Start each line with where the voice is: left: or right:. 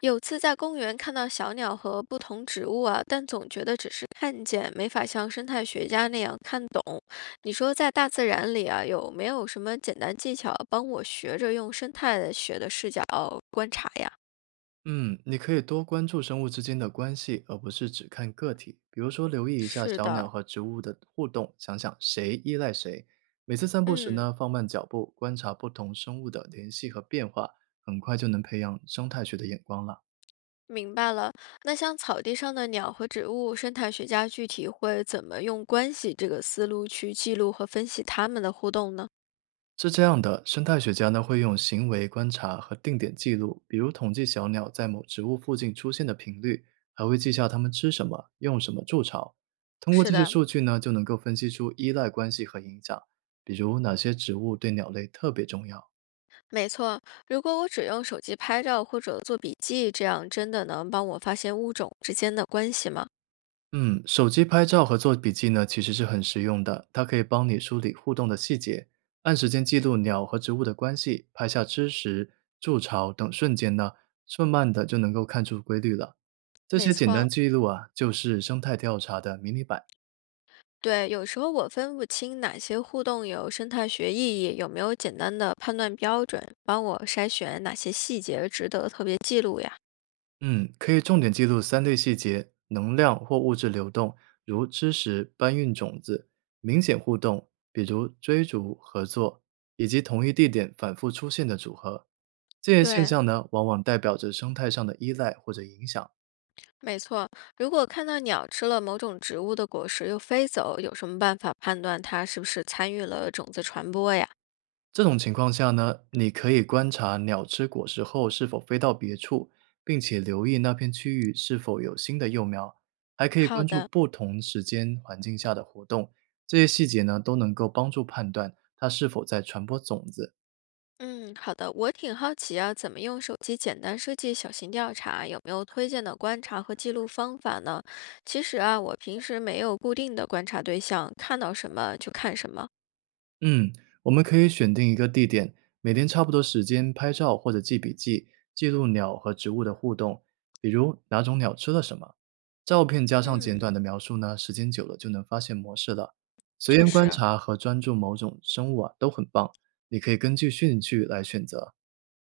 left: 有次在公园看到小鸟和不同植物啊，但总觉得只是看见，没法像生态学家那样看懂。你说在大自然里啊，有没有什么简单技巧帮我学着用生态学的视角观察呀？
right: 嗯，你可以多关注生物之间的关系，而不是只看个体。比如说，留意一下
left: 是
right: 小鸟
left: 的，
right: 和植物的互动，想想谁依赖谁。每次散步时
left: 嗯，
right: 呢，放慢脚步，观察不同生物的联系和变化，很快就能培养生态学的眼光了。
left: 明白了。那像草地上的鸟和植物，生态学家具体会怎么用关系这个思路去记录和分析它们的互动呢？
right: 是这样的，生态学家呢会用行为观察和定点记录，比如统计小鸟在某植物附近出现的频率，还会记下它们吃什么、用什么筑巢。通过
left: 是
right: 这些
left: 的，
right: 数据呢，就能够分析出依赖关系和影响，比如哪些植物对鸟类特别重要。
left: 没错，如果我只用手机拍照或者做笔记，这样真的能帮我发现物种之间的关系吗？
right: 嗯，手机拍照和做笔记呢，其实是很实用的。它可以帮你梳理互动的细节，按时间记录鸟和植物的关系，拍下吃食、筑巢等瞬间呢，慢慢的就能够看出规律了。这
left: 没
right: 些简单
left: 错，
right: 记录啊，就是生态调查的迷你版。
left: 对，有时候我分不清哪些互动有生态学意义，有没有简单的判断标准，帮我筛选哪些细节值得特别记录呀？
right: 嗯，可以重点记录三类细节：能量或物质流动，如知识搬运种子；明显互动，比如追逐、合作，以及同一地点反复出现的组合。这些现
left: 对，
right: 象呢，往往代表着生态上的依赖或者影响。
left: 没错，如果看到鸟吃了某种植物的果实又飞走，有什么办法判断它是不是参与了种子传播呀？
right: 这种情况下呢，你可以观察鸟吃果实后是否飞到别处，并且留意那片区域是否有新的幼苗，还可以
left: 好
right: 关注
left: 的。
right: 不同时间环境下的活动，这些细节呢都能够帮助判断它是否在传播种子。
left: 嗯，好的，我挺好奇啊，怎么用手机简单设计小型调查？有没有推荐的观察和记录方法呢？其实啊，我平时没有固定的观察对象，看到什么就看什么。
right: 嗯，我们可以选定一个地点，每天差不多时间拍照或者记笔记，记录鸟和植物的互动，比如哪种鸟吃了什么。照片加上简
left: 嗯，
right: 短的描述呢，时间久了就能发现模式了。随
left: 确
right: 缘观
left: 实，
right: 察和专注某种生物啊，都很棒。你可以根据兴趣来选择。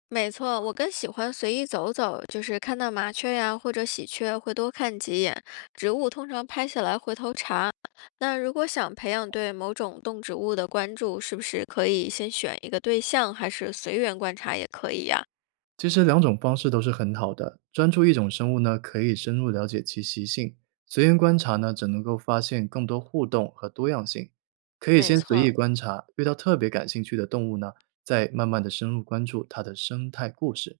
left: 没错，我更喜欢随意走走，就是看到麻雀呀或者喜鹊会多看几眼。植物通常拍下来回头查。那如果想培养对某种动植物的关注，是不是可以先选一个对象，还是随缘观察也可以呀？
right: 其实两种方式都是很好的。专注一种生物呢，可以深入了解其习性；随缘观察呢，只能够发现更多互动和多样性。可以
left: 没
right: 先随意
left: 错，
right: 观察，遇到特别感兴趣的动物呢，再慢慢的深入关注它的生态故事。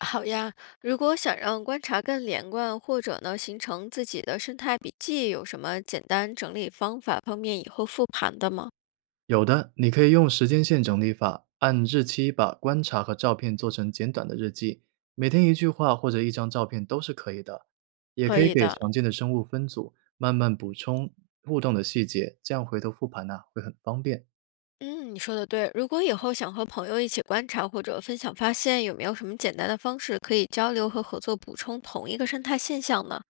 left: 好呀，如果想让观察更连贯，或者呢形成自己的生态笔记，有什么简单整理方法，方便以后复盘的吗？
right: 有的，你可以用时间线整理法，按日期把观察和照片做成简短的日记，每天一句话或者一张照片都是可以的。也
left: 可
right: 可以
left: 以
right: 给
left: 的，
right: 常见的生物分组，慢慢补充互动的细节，这样回头复盘呢、会很方便。
left: 嗯，你说的对。如果以后想和朋友一起观察或者分享发现，有没有什么简单的方式可以交流和合作补充同一个生态现象呢？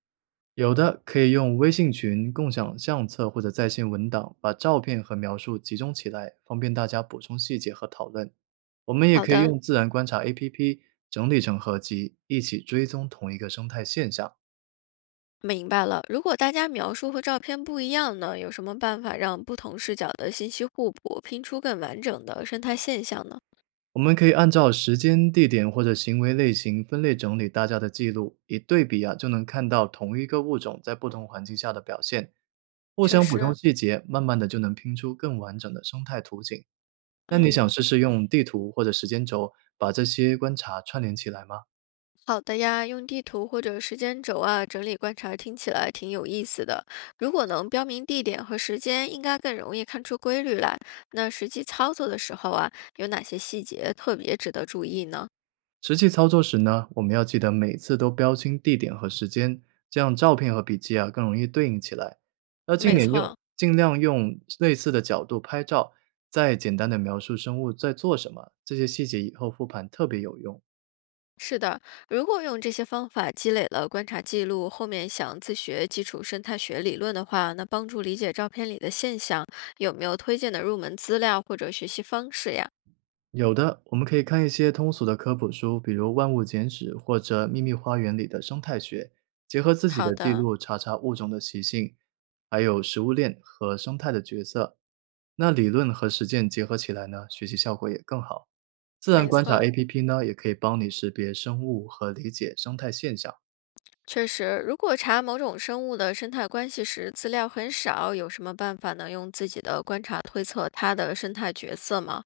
right: 有的可以用微信群共享相册或者在线文档，把照片和描述集中起来，方便大家补充细节和讨论。我们也
left: 好
right: 可以
left: 的，
right: 用自然观察 APP 整理成合集，一起追踪同一个生态现象。
left: 明白了。如果大家描述和照片不一样呢，有什么办法让不同视角的信息互补，拼出更完整的生态现象呢？
right: 我们可以按照时间、地点或者行为类型分类整理大家的记录，一对比啊，就能看到同一个物种在不同环境下的表现，互
left: 确
right: 相补
left: 实。
right: 充细节，慢慢的就能拼出更完整的生态图景。那你想
left: 嗯，
right: 试试用地图或者时间轴把这些观察串联起来吗？
left: 好的呀，用地图或者时间轴啊整理观察，听起来挺有意思的。如果能标明地点和时间，应该更容易看出规律来。那实际操作的时候啊，有哪些细节特别值得注意呢？
right: 实际操作时呢，我们要记得每次都标清地点和时间，这样照片和笔记啊更容易对应起来。要尽嗯
left: 没
right: 点用，
left: 错，
right: 尽量用类似的角度拍照，再简单的描述生物在做什么，这些细节以后复盘特别有用。
left: 是的。如果用这些方法积累了观察记录，后面想自学基础生态学理论的话，那帮助理解照片里的现象，有没有推荐的入门资料或者学习方式呀？
right: 有的，我们可以看一些通俗的科普书，比如《万物简史》或者《秘密花园》里的生态学，结合自己
left: 好
right: 的记
left: 的，
right: 录查查物种的习性，还有食物链和生态的角色。那理论和实践结合起来呢，学习效果也更好。自然
left: 没
right: 观察
left: 错。
right: APP 呢，也可以帮你识别生物和理解生态现象。
left: 确实，如果查某种生物的生态关系时资料很少，有什么办法能用自己的观察推测它的生态角色吗？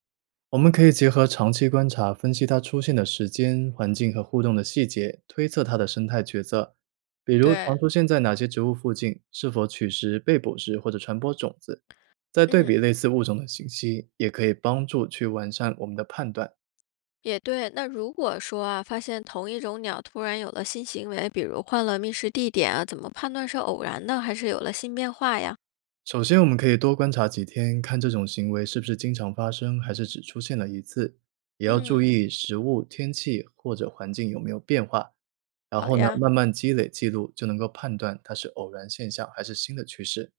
right: 我们可以结合长期观察，分析它出现的时间、环境和互动的细节，推测它的生态角色，比如常
left: 对，
right: 出现在哪些植物附近，是否取食、被捕食或者传播种子。再对比
left: 嗯，
right: 类似物种的信息，也可以帮助去完善我们的判断。
left: 也对。那如果说啊，发现同一种鸟突然有了新行为，比如换了觅食地点啊，怎么判断是偶然呢，还是有了新变化呀？
right: 首先，我们可以多观察几天，看这种行为是不是经常发生，还是只出现了一次。也要注
left: 嗯，
right: 意食物、天气或者环境有没有变化。然
left: 好
right: 后呢，
left: 呀，
right: 慢慢积累记录，就能够判断它是偶然现象还是新的趋势。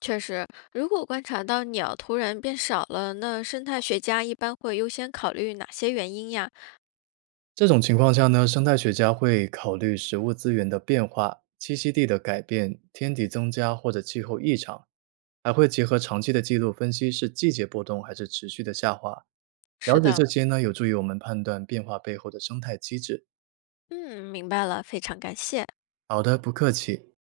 left: 确实，如果观察到鸟突然变少了，那生态学家一般会优先考虑哪些原因呀？
right: 这种情况下呢，生态学家会考虑食物资源的变化、栖息地的改变、天敌增加或者气候异常，还会结合长期的记录分析是季节波动还是持续的下滑。了
left: 是
right: 解
left: 的。
right: 这些呢，有助于我们判断变化背后的生态机制。
left: 嗯，明白了，非常感谢。
right: 好的，不客气。